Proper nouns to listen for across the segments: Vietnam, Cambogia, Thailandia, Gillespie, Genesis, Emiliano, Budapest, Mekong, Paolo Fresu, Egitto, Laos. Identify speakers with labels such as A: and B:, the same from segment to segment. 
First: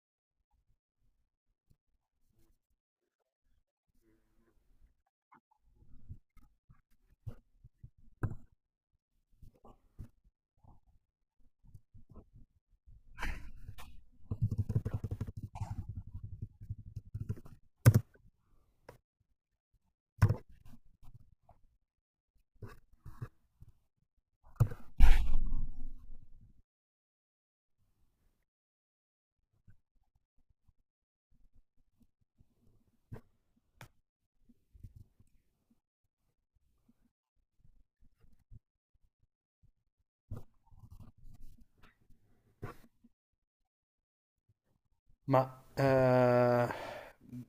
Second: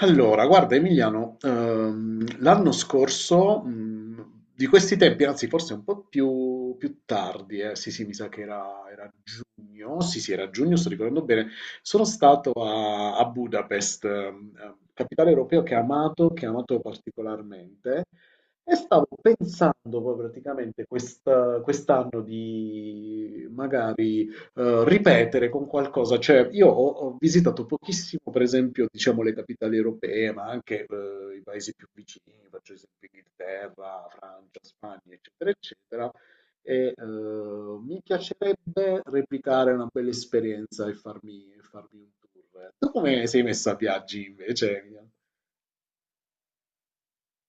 A: Allora, guarda Emiliano, l'anno scorso, di questi tempi, anzi forse un po' più tardi, sì sì, mi sa che era giugno, sì sì, era giugno, sto ricordando bene, sono stato a Budapest, capitale europeo che ho amato particolarmente, e stavo pensando poi praticamente quest'anno di magari ripetere con qualcosa. Cioè, io ho visitato pochissimo, per esempio, diciamo, le capitali europee, ma anche i paesi più vicini, faccio esempio Inghilterra, Francia, Spagna, eccetera, eccetera. Mi piacerebbe replicare una bella esperienza e farmi un tour. Tu come sei messa a viaggi invece?
B: Ma eh,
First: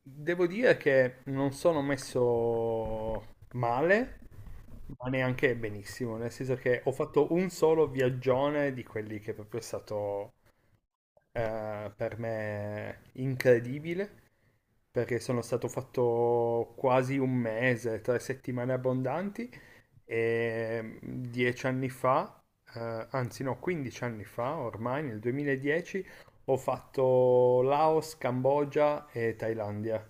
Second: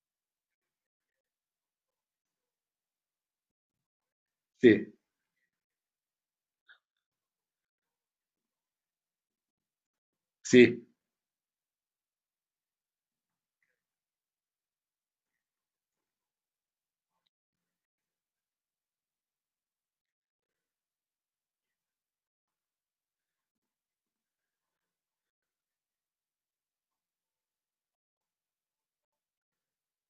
B: devo dire che non sono messo male,
A: Sì,
B: ma neanche benissimo, nel senso che ho fatto un solo viaggione di quelli che è proprio stato
A: sì.
B: per me incredibile, perché sono stato fatto quasi un mese, 3 settimane abbondanti, e 10 anni fa, anzi no, 15 anni fa, ormai nel 2010, ho fatto Laos, Cambogia e Thailandia.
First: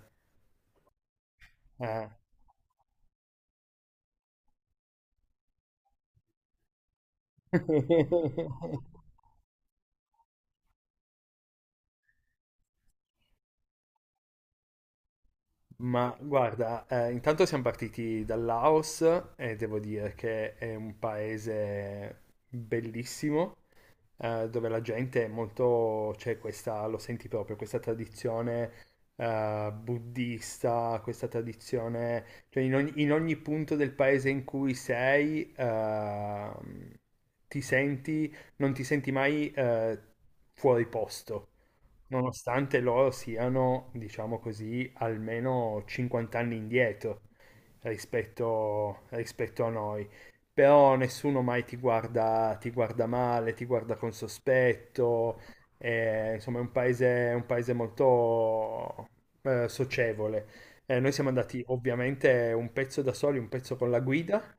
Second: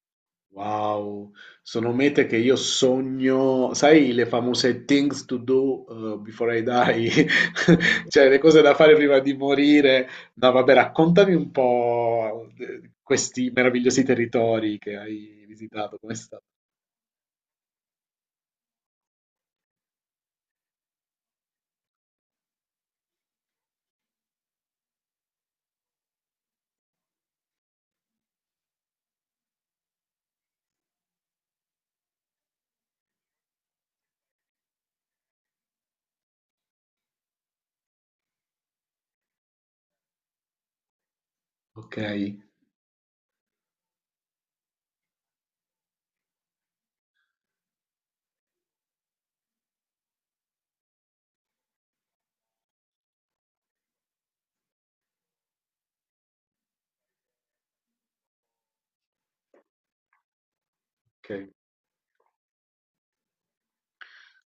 A: Wow, sono
B: Eh.
A: mete che io sogno, sai, le famose things to do before I die, cioè le cose da fare prima di morire. No, vabbè, raccontami un po' questi meravigliosi territori che hai visitato, come è
B: Ma
A: stato?
B: guarda, intanto siamo partiti dal Laos e devo dire che è un paese bellissimo, dove la gente è molto, c'è questa, lo senti proprio, questa tradizione buddista, questa tradizione, cioè in ogni punto del paese in cui sei, non ti senti mai fuori posto,
A: Ok,
B: nonostante loro siano, diciamo così, almeno 50 anni indietro rispetto a noi. Però nessuno mai ti guarda, ti guarda male, ti guarda con sospetto, insomma è un paese molto socievole. Noi siamo
A: ok,
B: andati ovviamente un pezzo da soli, un pezzo con la guida,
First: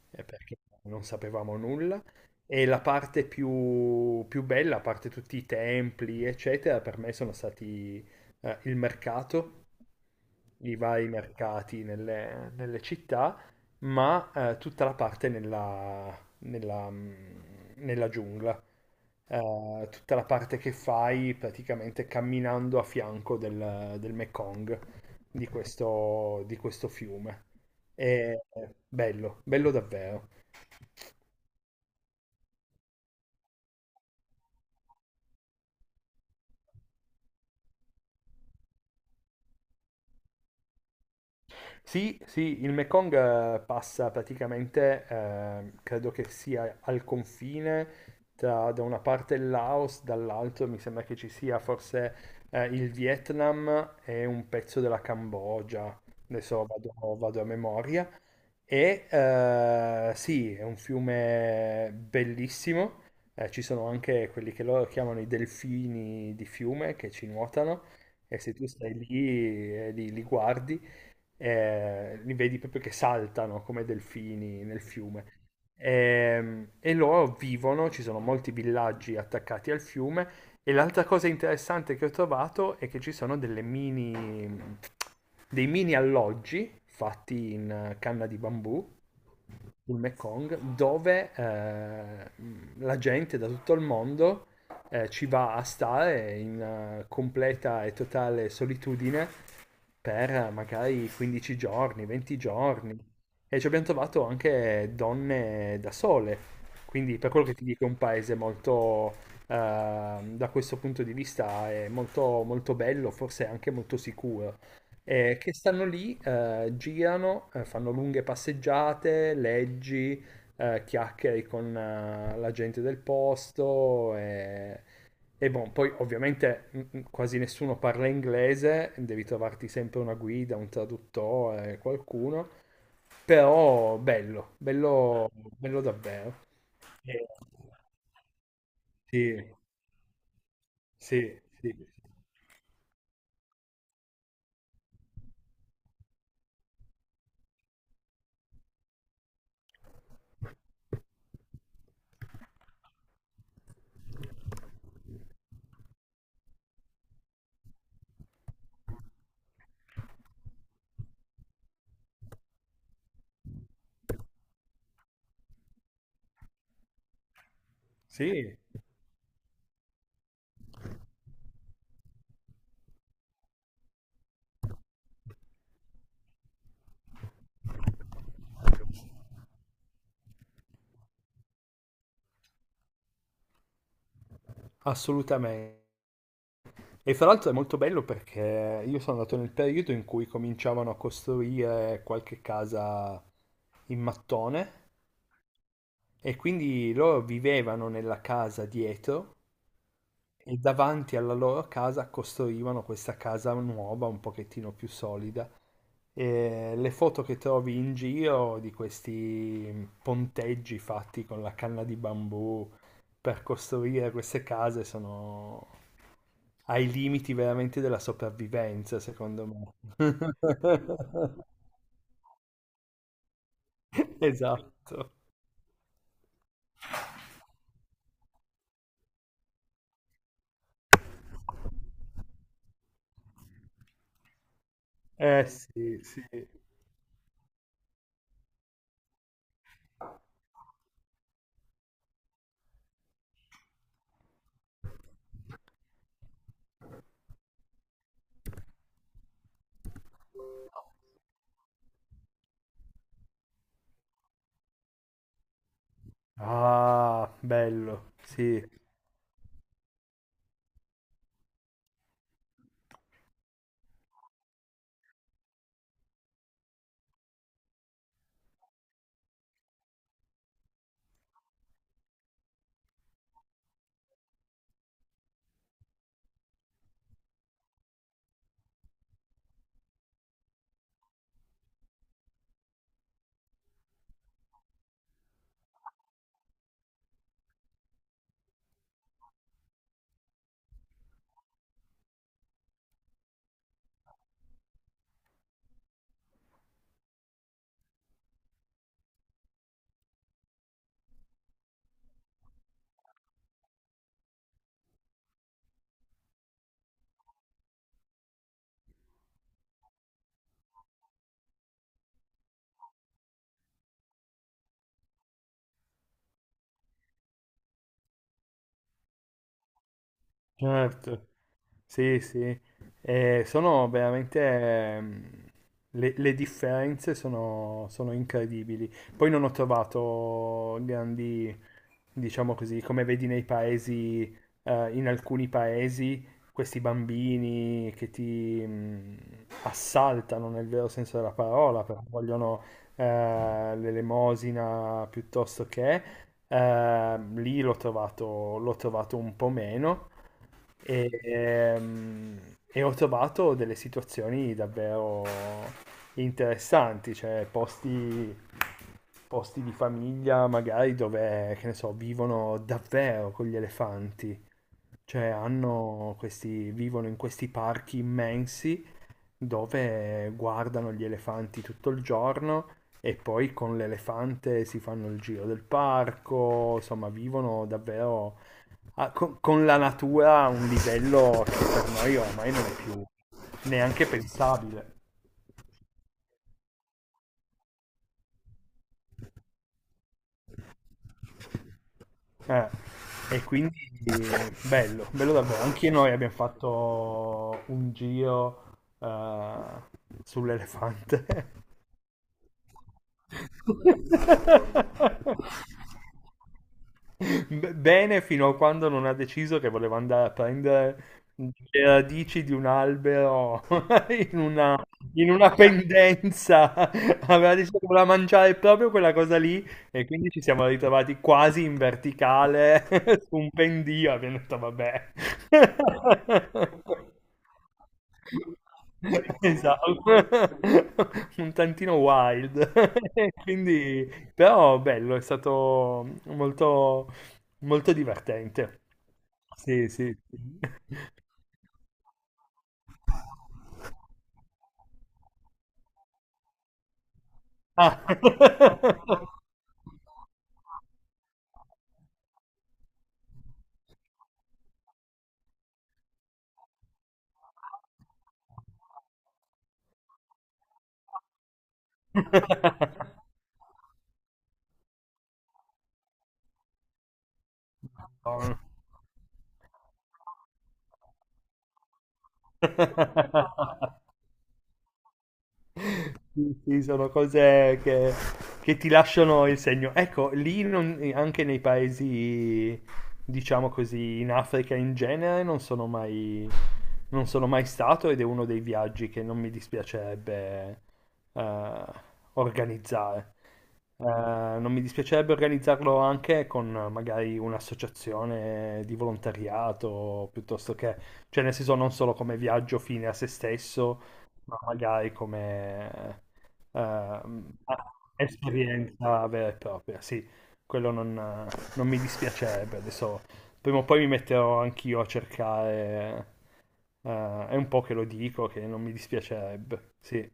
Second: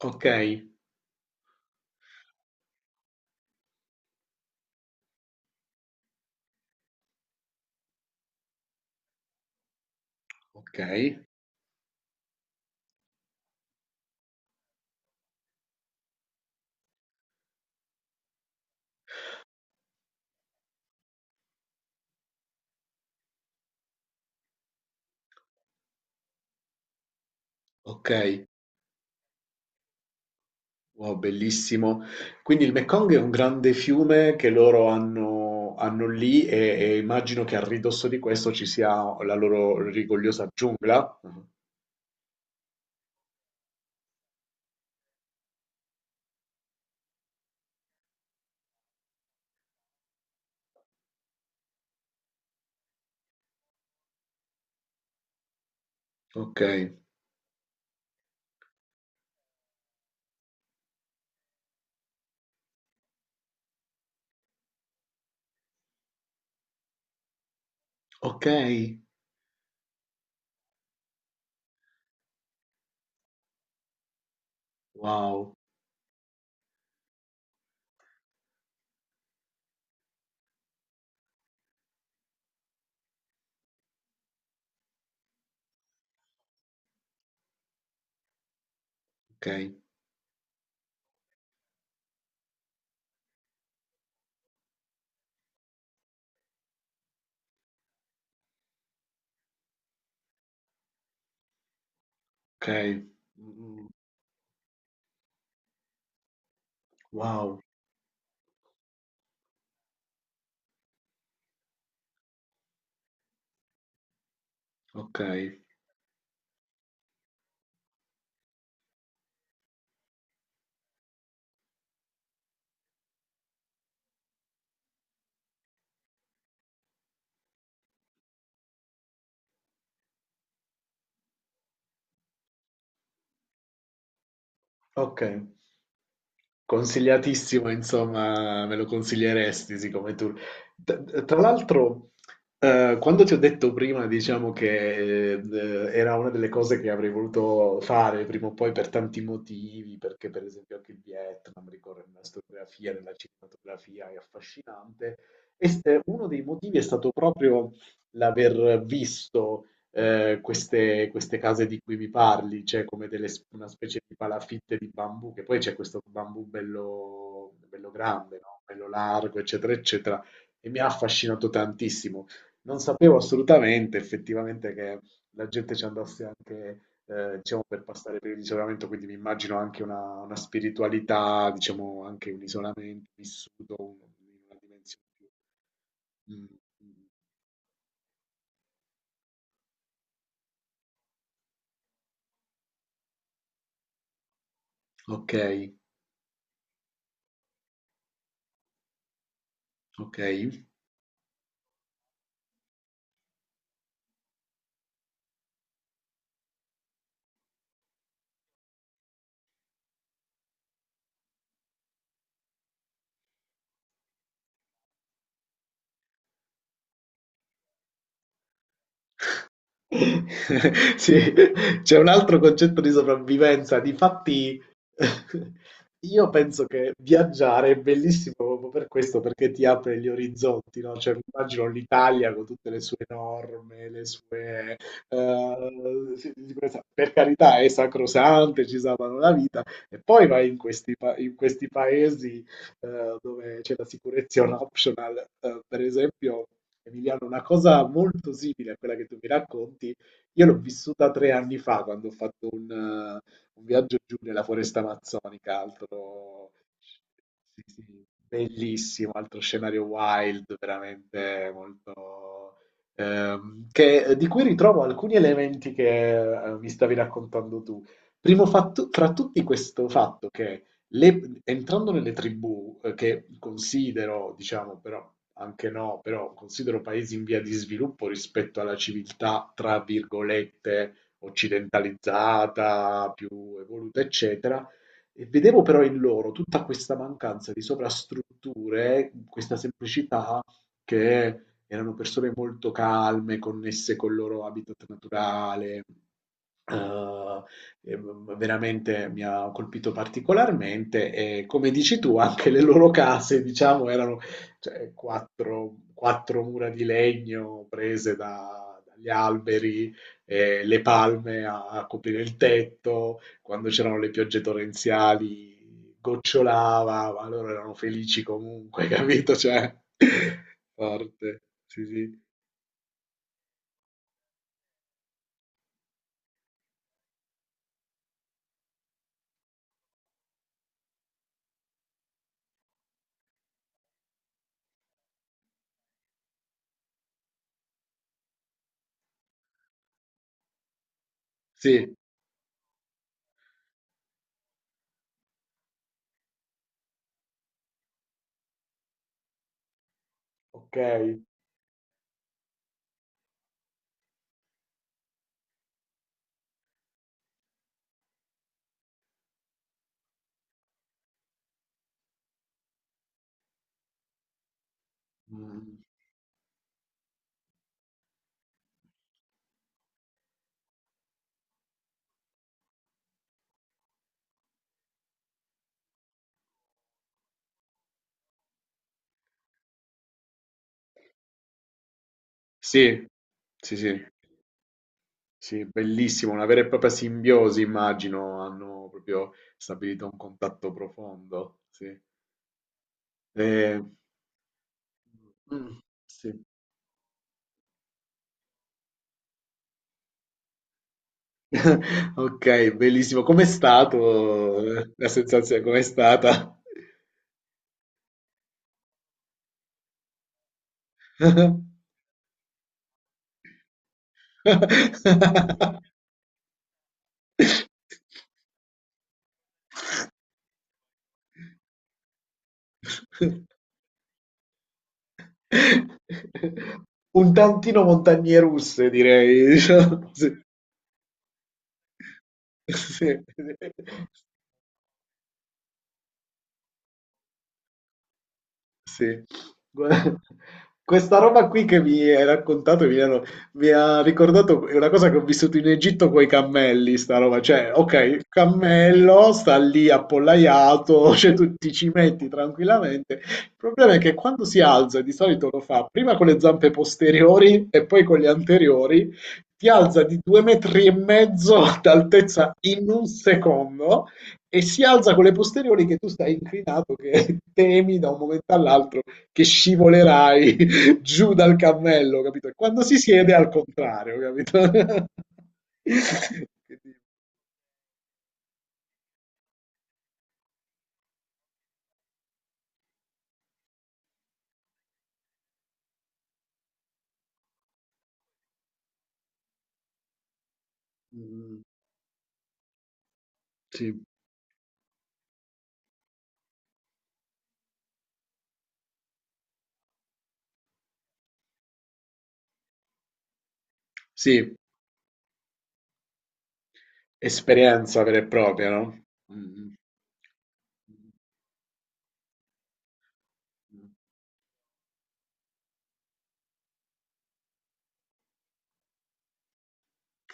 A: ok,
B: perché non sapevamo nulla. E la parte più, più bella, a parte tutti i templi, eccetera, per me sono stati il mercato, i
A: ok,
B: vari mercati nelle città, ma tutta la parte nella giungla. Tutta la parte che fai praticamente camminando a fianco del Mekong, di questo fiume.
A: ok.
B: È bello, bello davvero.
A: Wow, bellissimo. Quindi il Mekong è un grande fiume che loro hanno lì e immagino che a ridosso di questo ci sia la loro rigogliosa giungla. Mhm.
B: Sì, sì, il Mekong passa praticamente, credo che sia al confine tra da una parte il Laos, dall'altra mi sembra che ci sia forse il Vietnam e un pezzo della Cambogia,
A: Ok,
B: adesso vado a memoria. E sì, è un fiume bellissimo, ci sono anche quelli che loro chiamano i delfini di fiume che ci nuotano, e
A: ok,
B: se tu stai lì e li guardi li vedi proprio che saltano come delfini nel fiume.
A: wow,
B: E loro vivono, ci sono molti villaggi attaccati al fiume. E l'altra cosa interessante che ho trovato è che ci sono delle mini alloggi fatti in canna di bambù
A: ok,
B: sul Mekong, dove la gente da tutto il mondo ci va a stare in completa e totale solitudine per magari 15 giorni, 20
A: ok,
B: giorni, e ci abbiamo
A: mm,
B: trovato anche donne da sole. Quindi, per quello che
A: wow,
B: ti dico, è un paese molto, da questo punto di vista, è molto, molto bello, forse anche molto sicuro,
A: ok,
B: che stanno lì, girano, fanno lunghe passeggiate, leggi, chiacchiere con la gente del posto, e boh, poi ovviamente quasi nessuno parla inglese, devi trovarti sempre una guida, un traduttore, qualcuno, però bello,
A: ok.
B: bello, bello davvero. Eh,
A: Consigliatissimo, insomma, me lo
B: sì,
A: consiglieresti siccome tu.
B: sì,
A: Tra
B: sì,
A: l'altro, quando ti ho detto prima, diciamo che era una delle cose che avrei voluto fare prima o poi per tanti motivi, perché per esempio anche il Vietnam ricorre nella storiografia, nella cinematografia, è affascinante. Uno dei motivi è stato proprio l'aver visto queste case di cui mi parli, cioè come delle, una specie di palafitte di bambù, che poi c'è questo bambù bello, bello grande,
B: sì,
A: no? Bello largo, eccetera, eccetera, e mi ha affascinato tantissimo. Non sapevo assolutamente, effettivamente, che la gente ci andasse anche, diciamo, per passare per l'isolamento, quindi mi immagino anche una spiritualità, diciamo, anche un isolamento vissuto in una dimensione più...
B: assolutamente.
A: Mm, mm.
B: E fra l'altro è molto bello perché io sono andato nel periodo in cui cominciavano a costruire qualche casa in mattone,
A: Ok,
B: e quindi loro vivevano nella casa dietro
A: ok.
B: e davanti alla loro casa costruivano questa casa nuova, un pochettino più solida. E le foto che trovi in giro di questi ponteggi fatti con la canna di bambù per costruire queste case sono ai limiti veramente della sopravvivenza, secondo me.
A: Sì, c'è un altro concetto di sopravvivenza. Difatti,
B: Esatto.
A: io penso che viaggiare è bellissimo proprio per questo, perché ti apre gli orizzonti, no? Cioè, mi immagino l'Italia con tutte le sue norme, le sue...
B: Eh sì, sì.
A: sì, di sicurezza. Per carità, è sacrosante, ci salvano la vita. E poi vai in questi paesi dove c'è la sicurezza è un optional. Per esempio, Emiliano, una cosa molto simile a quella che tu mi racconti, io l'ho vissuta tre anni fa quando ho fatto un viaggio giù nella foresta amazzonica, altro
B: Ah,
A: sì, sì,
B: bello, sì,
A: bellissimo, altro scenario wild, veramente molto... di cui ritrovo alcuni elementi che mi stavi raccontando tu. Primo fatto, fra tutti questo fatto che le entrando nelle tribù, che considero, diciamo, però anche no, però considero paesi in via di sviluppo rispetto alla civiltà, tra virgolette, occidentalizzata, più evoluta, eccetera, e vedevo però in loro tutta questa mancanza di sovrastrutture, questa semplicità che erano persone molto calme, connesse col loro habitat naturale. eh, eh, Veramente mi ha colpito particolarmente e come dici tu anche le loro case diciamo erano cioè, quattro mura di legno prese dagli alberi le palme a coprire il tetto quando c'erano le piogge torrenziali gocciolava ma loro erano felici comunque capito cioè
B: certo.
A: forte sì
B: Sì,
A: sì
B: sì. Sono veramente le differenze sono incredibili. Poi non ho trovato grandi, diciamo così, come vedi nei paesi, in alcuni paesi, questi bambini che ti assaltano nel vero senso della parola,
A: sì
B: perché vogliono eh, l'elemosina, piuttosto che, lì l'ho trovato un po' meno.
A: ok.
B: E e ho trovato delle situazioni davvero interessanti, cioè posti, posti di famiglia magari dove, che ne so, vivono davvero con gli elefanti, cioè
A: Mm.
B: hanno questi, vivono in questi parchi immensi dove guardano gli elefanti tutto il giorno, e poi con l'elefante si fanno il giro del parco, insomma, vivono davvero con la natura a un livello che per noi ormai non è più
A: Sì sì sì.
B: neanche pensabile.
A: Sì, bellissimo, una vera e propria simbiosi, immagino, hanno proprio stabilito un contatto profondo, sì.
B: Eh, E
A: Eh,
B: quindi bello, bello davvero.
A: mm,
B: Anche noi abbiamo
A: sì.
B: fatto un giro eh, sull'elefante.
A: Ok, bellissimo. Com'è stato la sensazione? Com'è stata?
B: Bene, fino a quando non ha deciso che voleva andare a prendere le radici di un albero in una, in una pendenza. Aveva deciso che voleva mangiare proprio quella cosa lì e quindi ci siamo ritrovati quasi in verticale su un pendio. Abbiamo detto, vabbè.
A: Un tantino montagne russe, direi,
B: Esatto,
A: diciamo. Sì,
B: un tantino wild,
A: sì, sì.
B: quindi però bello, è stato molto, molto divertente.
A: Sì. Gua
B: Sì, sì, sì.
A: questa roba qui che mi hai raccontato mi ha ricordato una cosa che ho vissuto in Egitto coi cammelli, sta roba. Cioè, okay, il
B: Ah.
A: cammello sta lì appollaiato, cioè tu ti ci metti tranquillamente. Il problema è che quando si alza, di solito lo fa prima con le zampe posteriori e poi con le anteriori, ti alza di 2 metri e mezzo d'altezza in 1 secondo e si alza con le posteriori che tu stai inclinato, che temi da un momento
B: No.
A: all'altro che scivolerai giù dal cammello, capito? E quando si siede è al contrario, capito?
B: Sì, sì,
A: Quindi,
B: sono cose che ti lasciano il segno. Ecco, lì anche nei paesi, diciamo così, in Africa in genere, non sono mai stato, ed è uno dei viaggi che non mi dispiacerebbe
A: mm,
B: eh, organizzare.
A: sì.
B: Eh, Non mi dispiacerebbe organizzarlo anche con magari un'associazione di volontariato, piuttosto che, cioè nel senso non solo come viaggio fine a se stesso,
A: Sì,
B: ma magari come
A: esperienza vera e propria, no?
B: esperienza vera e
A: Mm.
B: propria, sì, quello non mi dispiacerebbe. Adesso prima o poi mi metterò anch'io a cercare, è un po' che lo dico che non mi dispiacerebbe, sì,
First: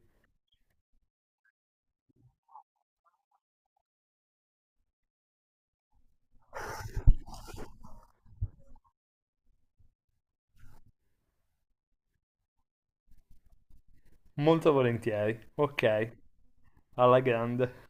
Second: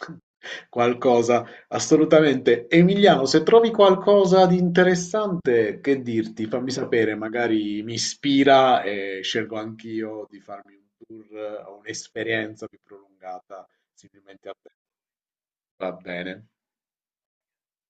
A: Qualcosa, assolutamente. Emiliano, se trovi qualcosa di interessante, che dirti? Fammi sapere, magari mi ispira e scelgo anch'io di farmi un tour o un'esperienza più prolungata, similmente a te.
B: molto volentieri,
A: Va
B: ok,
A: bene.
B: alla grande.